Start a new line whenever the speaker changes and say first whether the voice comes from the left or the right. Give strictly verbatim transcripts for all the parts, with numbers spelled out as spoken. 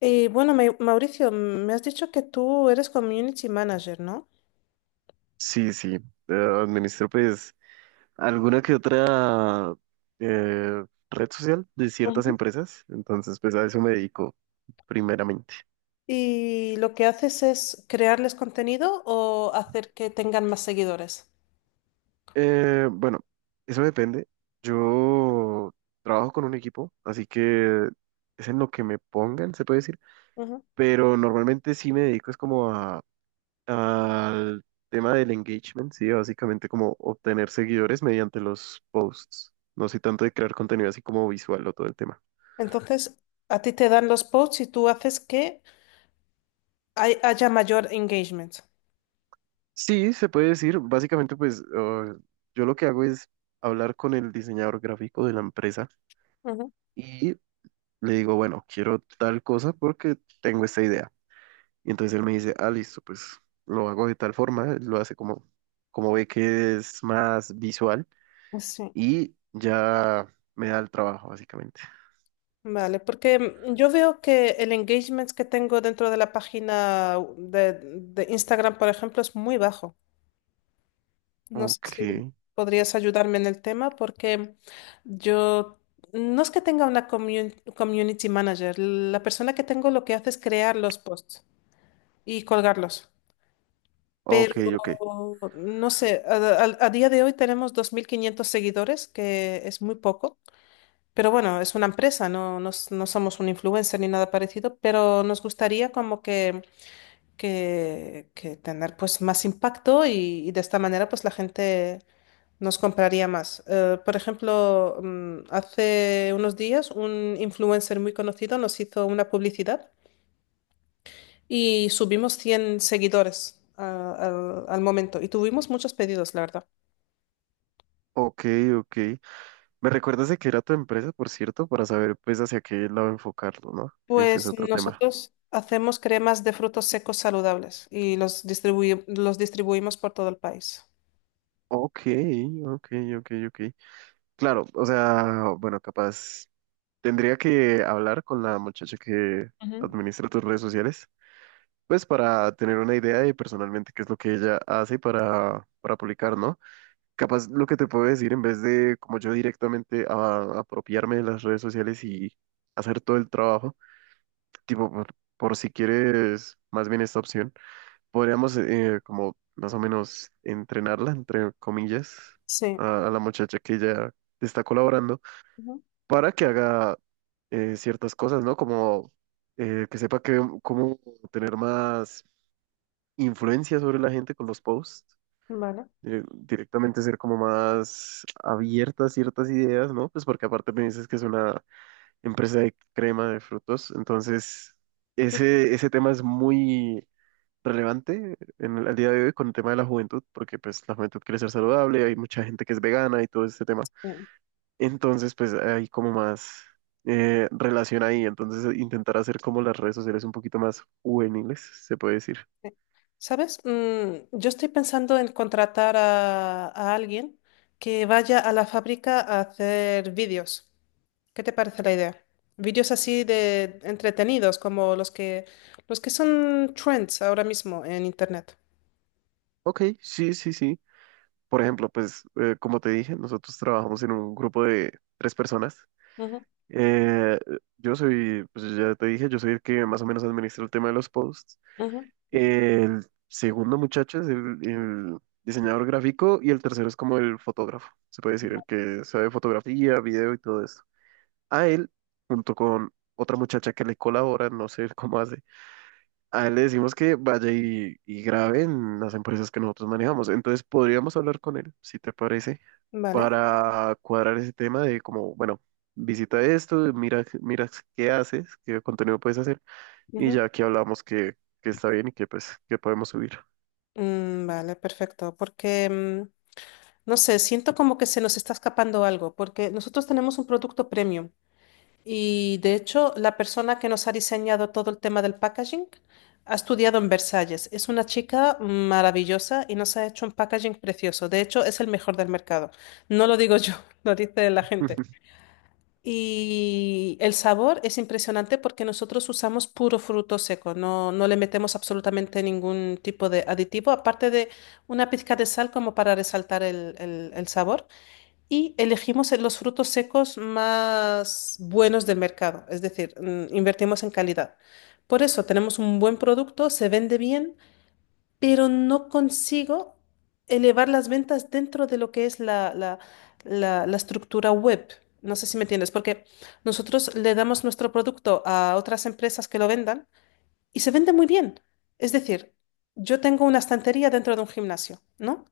left: Y bueno, Mau- Mauricio, me has dicho que tú eres community manager, ¿no?
right: Sí, sí, eh, administro pues alguna que otra eh, red social de ciertas
left: Ujú.
right: empresas, entonces pues a eso me dedico primeramente.
left: Y lo que haces es crearles contenido o hacer que tengan más seguidores.
right: Eh, bueno, eso depende. Yo trabajo con un equipo, así que es en lo que me pongan, se puede decir,
left: Ujú.
right: pero normalmente sí me dedico es como a, al tema del engagement, sí, básicamente como obtener seguidores mediante los posts, no soy tanto de crear contenido así como visual o todo el tema.
left: Entonces, a ti te dan los posts y tú haces que hay- haya mayor engagement.
right: Sí, se puede decir. Básicamente, pues uh, yo lo que hago es hablar con el diseñador gráfico de la empresa
left: Ujú.
right: y le digo, bueno, quiero tal cosa porque tengo esta idea. Y entonces él me dice, ah, listo, pues lo hago de tal forma, él lo hace como, como ve que es más visual
left: Sí,
right: y ya me da el trabajo, básicamente.
left: vale, porque mm, yo veo que el engagement que tengo dentro de la página de, de Instagram, por ejemplo, es muy bajo. No sé
right: Ok,
left: si podrías ayudarme en el tema porque yo no es que tenga una commun- community manager. La persona que tengo lo que hace es crear los posts y colgarlos.
right: ok,
left: Pero
right: ok,
left: no sé, a, a- a día de hoy tenemos dos mil quinientos seguidores, que es muy poco. Pero bueno, es una empresa, no, no, s- no somos un influencer ni nada parecido, pero nos gustaría como que que, que tener pues más impacto y, y de esta manera pues la gente nos compraría más. Eh, por ejemplo, mm, hace unos días un influencer muy conocido nos hizo una publicidad y subimos cien seguidores a- al al momento y tuvimos muchos pedidos, la verdad.
right: ok, ok. ¿Me recuerdas de qué era tu empresa, por cierto, para saber pues hacia qué lado enfocarlo, ¿no? Que ese es
left: Pues
right: otro tema.
left: nosotros hacemos cremas de frutos secos saludables y los distribuí- los distribuimos por todo el país.
right: Ok, ok, ok, ok. Claro, o sea, bueno, capaz tendría que hablar con la muchacha que
left: Ujú.
right: administra tus redes sociales, pues para tener una idea de personalmente qué es lo que ella hace para, para publicar, ¿no? Capaz lo que te puedo decir, en vez de como yo directamente a- apropiarme de las redes sociales y hacer todo el trabajo, tipo, por, por si quieres más bien esta opción podríamos eh, como más o menos entrenarla, entre comillas,
left: Sí.
right: a, a la muchacha que ya está colaborando
left: Ujú.
right: para que haga eh, ciertas cosas, ¿no? Como eh, que sepa que, cómo tener más influencia sobre la gente con los posts.
left: Vale.
right: Eh, directamente ser como más abierta a ciertas ideas, ¿no? Pues porque aparte me dices que es una empresa de crema de frutos, entonces ese, ese tema es muy relevante en el, al día de hoy con el tema de la juventud, porque pues la juventud quiere ser saludable, hay mucha gente que es vegana y todo este tema.
left: Sí.
right: Entonces, pues hay como más eh, relación ahí, entonces eh, intentar hacer como las redes sociales un poquito más juveniles, se puede decir.
left: ¿Sabes? Mm, yo estoy pensando en contratar a, a alguien que vaya a la fábrica a hacer vídeos. ¿Qué te parece la idea? Vídeos así de entretenidos, como los que, los que son trends ahora mismo en internet.
right: Ok, sí, sí, sí. Por ejemplo, pues eh, como te dije, nosotros trabajamos en un grupo de tres personas.
left: Ujú,
right: Eh, yo soy, pues ya te dije, yo soy el que más o menos administra el tema de los posts.
left: ujú,
right: El segundo muchacho es el, el diseñador gráfico y el tercero es como el fotógrafo, se puede decir, el que sabe fotografía, video y todo esto. A él, junto con otra muchacha que le colabora, no sé cómo hace, a él le decimos que vaya y, y grabe en las empresas que nosotros manejamos. Entonces podríamos hablar con él, si te parece,
left: Vale.
right: para cuadrar ese tema de como, bueno, visita esto, mira, mira qué haces, qué contenido puedes hacer, y
left: ujú.
right: ya aquí hablamos que, que está bien y que pues que podemos subir.
left: Mm, vale, perfecto. Porque, mm, no sé, siento como que se nos está escapando algo, porque nosotros tenemos un producto premium. Y de hecho, la persona que nos ha diseñado todo el tema del packaging ha estudiado en Versalles. Es una chica maravillosa y nos ha hecho un packaging precioso. De hecho, es el mejor del mercado. No lo digo yo, lo dice la gente. Y el sabor es impresionante porque nosotros usamos puro fruto seco, no, no le metemos absolutamente ningún tipo de aditivo, aparte de una pizca de sal como para resaltar el el- el sabor y elegimos los frutos secos más buenos del mercado, es decir, mm, invertimos en calidad. Por eso tenemos un buen producto, se vende bien, pero no consigo elevar las ventas dentro de lo que es la, la- la- la estructura web. No sé si me entiendes, porque nosotros le damos nuestro producto a otras empresas que lo vendan y se vende muy bien. Es decir, yo tengo una estantería dentro de un gimnasio, ¿no?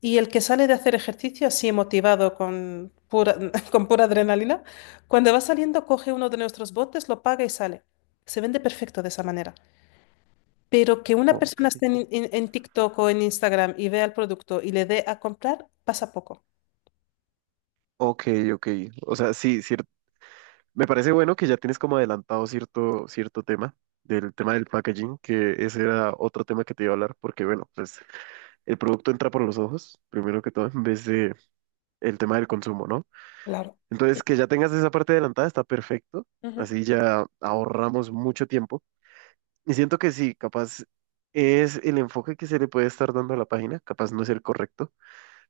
left: Y el que sale de hacer ejercicio así motivado con pura, con pura adrenalina, cuando va saliendo coge uno de nuestros botes, lo paga y sale. Se vende perfecto de esa manera. Pero que una persona
right: Ok,
left: esté en, en- en TikTok o en Instagram y vea el producto y le dé a comprar, pasa poco.
right: ok, ok. O sea, sí, cier- me parece bueno que ya tienes como adelantado cierto, cierto tema, del tema del packaging, que ese era otro tema que te iba a hablar, porque bueno, pues el producto entra por los ojos, primero que todo, en vez de, el tema del consumo, ¿no?
left: Claro.
right: Entonces, que ya tengas esa parte adelantada está perfecto.
left: Ujú,
right: Así ya ahorramos mucho tiempo. Y siento que sí, capaz es el enfoque que se le puede estar dando a la página, capaz no es el correcto,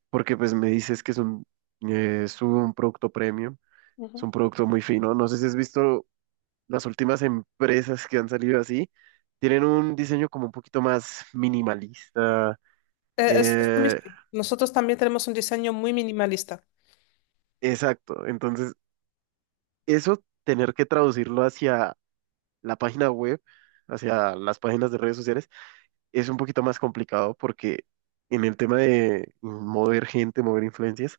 right: porque pues me dices que es un, eh, es un producto premium, es
left: ujú.
right: un producto muy fino. No sé si has visto las últimas empresas que han salido así, tienen un diseño como un poquito más minimalista.
left: Eh, es- es lo
right: eh,
left: mismo. Nosotros también tenemos un diseño muy minimalista.
right: exacto, entonces eso tener que traducirlo hacia la página web hacia las páginas de redes sociales es un poquito más complicado porque en el tema de mover gente, mover influencias,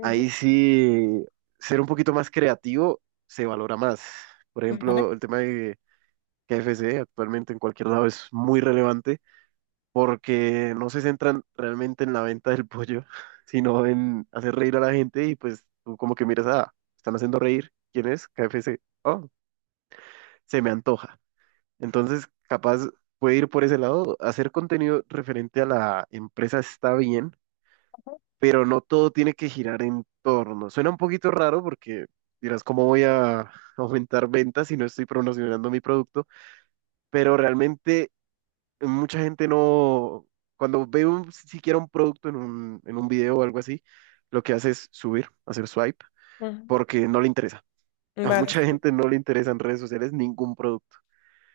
right: ahí sí ser un poquito más creativo se valora más. Por
left: Ujú, ¿vale?
right: ejemplo, el tema de K F C actualmente en cualquier lado es muy relevante porque no se centran realmente en la venta del pollo, sino en hacer reír a la gente y pues tú como que miras, ah, están haciendo reír. ¿Quién es? K F C. Oh, se me antoja. Entonces, capaz puede ir por ese lado. Hacer contenido referente a la empresa está bien, pero no todo tiene que girar en torno. Suena un poquito raro porque dirás, ¿cómo voy a aumentar ventas si no estoy promocionando mi producto? Pero realmente mucha gente no, cuando ve un, siquiera un producto en un, en un video o algo así, lo que hace es subir, hacer swipe,
left: Ujú,
right: porque no le interesa. A
left: vale,
right: mucha gente no le interesa en redes sociales ningún producto.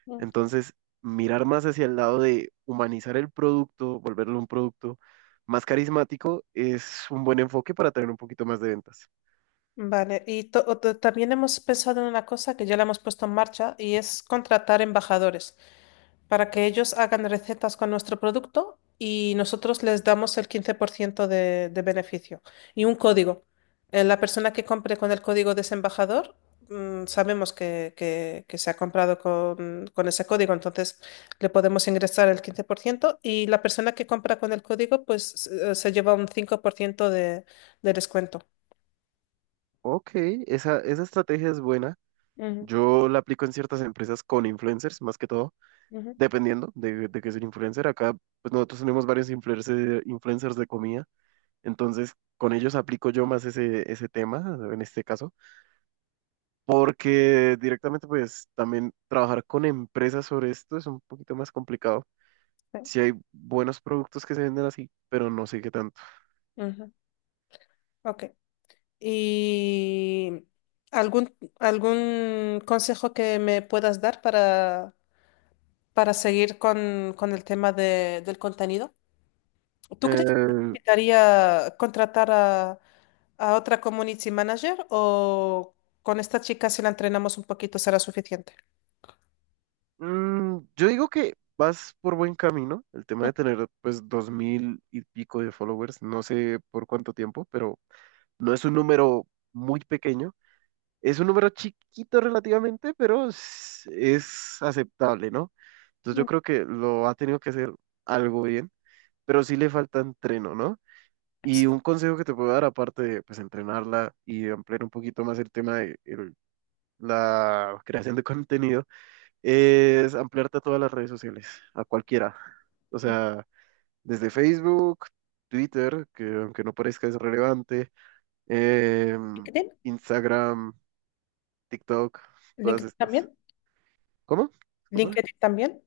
left: sí.
right: Entonces, mirar más hacia el lado de humanizar el producto, volverlo un producto más carismático, es un buen enfoque para tener un poquito más de ventas.
left: Vale, y to- o- to- también hemos pensado en una cosa que ya la hemos puesto en marcha y es contratar embajadores para que ellos hagan recetas con nuestro producto y nosotros les damos el quince por ciento de, de beneficio y un código. Eh, la persona que compre con el código de ese embajador, mm, sabemos que, que- que se ha comprado con, con ese código, entonces le podemos ingresar el quince por ciento y la persona que compra con el código pues eh, se lleva un cinco por ciento de, de descuento.
right: Ok, esa, esa estrategia es buena.
left: Ujú,
right: Yo la aplico en ciertas empresas con influencers, más que todo,
left: ujú.
right: dependiendo de, de qué es el influencer. Acá, pues nosotros tenemos varios influencer- influencers de comida, entonces con ellos aplico yo más ese, ese tema, en este caso, porque directamente, pues también trabajar con empresas sobre esto es un poquito más complicado. Sí hay buenos productos que se venden así, pero no sé qué tanto.
left: Ujú, ok. ¿Y algún, algún consejo que me puedas dar para, para seguir con, con el tema de- del contenido? ¿Tú crees que
right: Eh,
left: necesitaría contratar a, a otra community manager o con esta chica si la entrenamos un poquito será suficiente?
right: mm, yo digo que vas por buen camino. El tema de tener pues dos mil y pico de followers, no sé por cuánto tiempo, pero no es un número muy pequeño. Es un número chiquito relativamente, pero es, es aceptable, ¿no? Entonces yo
left: Ujú.
right: creo que lo ha tenido que hacer algo bien, pero sí le falta entreno, ¿no?
left: Sí.
right: Y un consejo que te puedo dar, aparte de pues, entrenarla y ampliar un poquito más el tema del la creación de contenido, es ampliarte a todas las redes sociales, a cualquiera. O sea, desde Facebook, Twitter, que aunque no parezca es relevante, em,
left: ¿LinkedIn?
right: Instagram, TikTok, todas
left: ¿LinkedIn
right: estas.
left: también?
right: ¿Cómo? Discúlpame.
left: ¿LinkedIn también?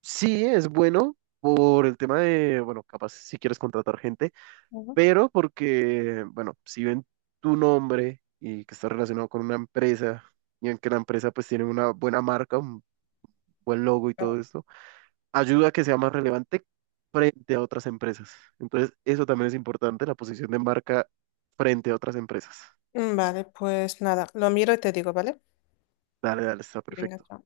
right: Sí, es bueno por el tema de, bueno, capaz si quieres contratar gente,
left: Ujú.
right: pero porque, bueno, si ven tu nombre y que está relacionado con una empresa y en que la empresa pues tiene una buena marca, un buen logo y todo esto, ayuda a que sea más relevante frente a otras empresas. Entonces, eso también es importante, la posición de marca frente a otras empresas.
left: Vale, pues nada, lo miro y te digo, ¿vale?
right: Dale, dale, está
left: Venga,
right: perfecto.
left: chao.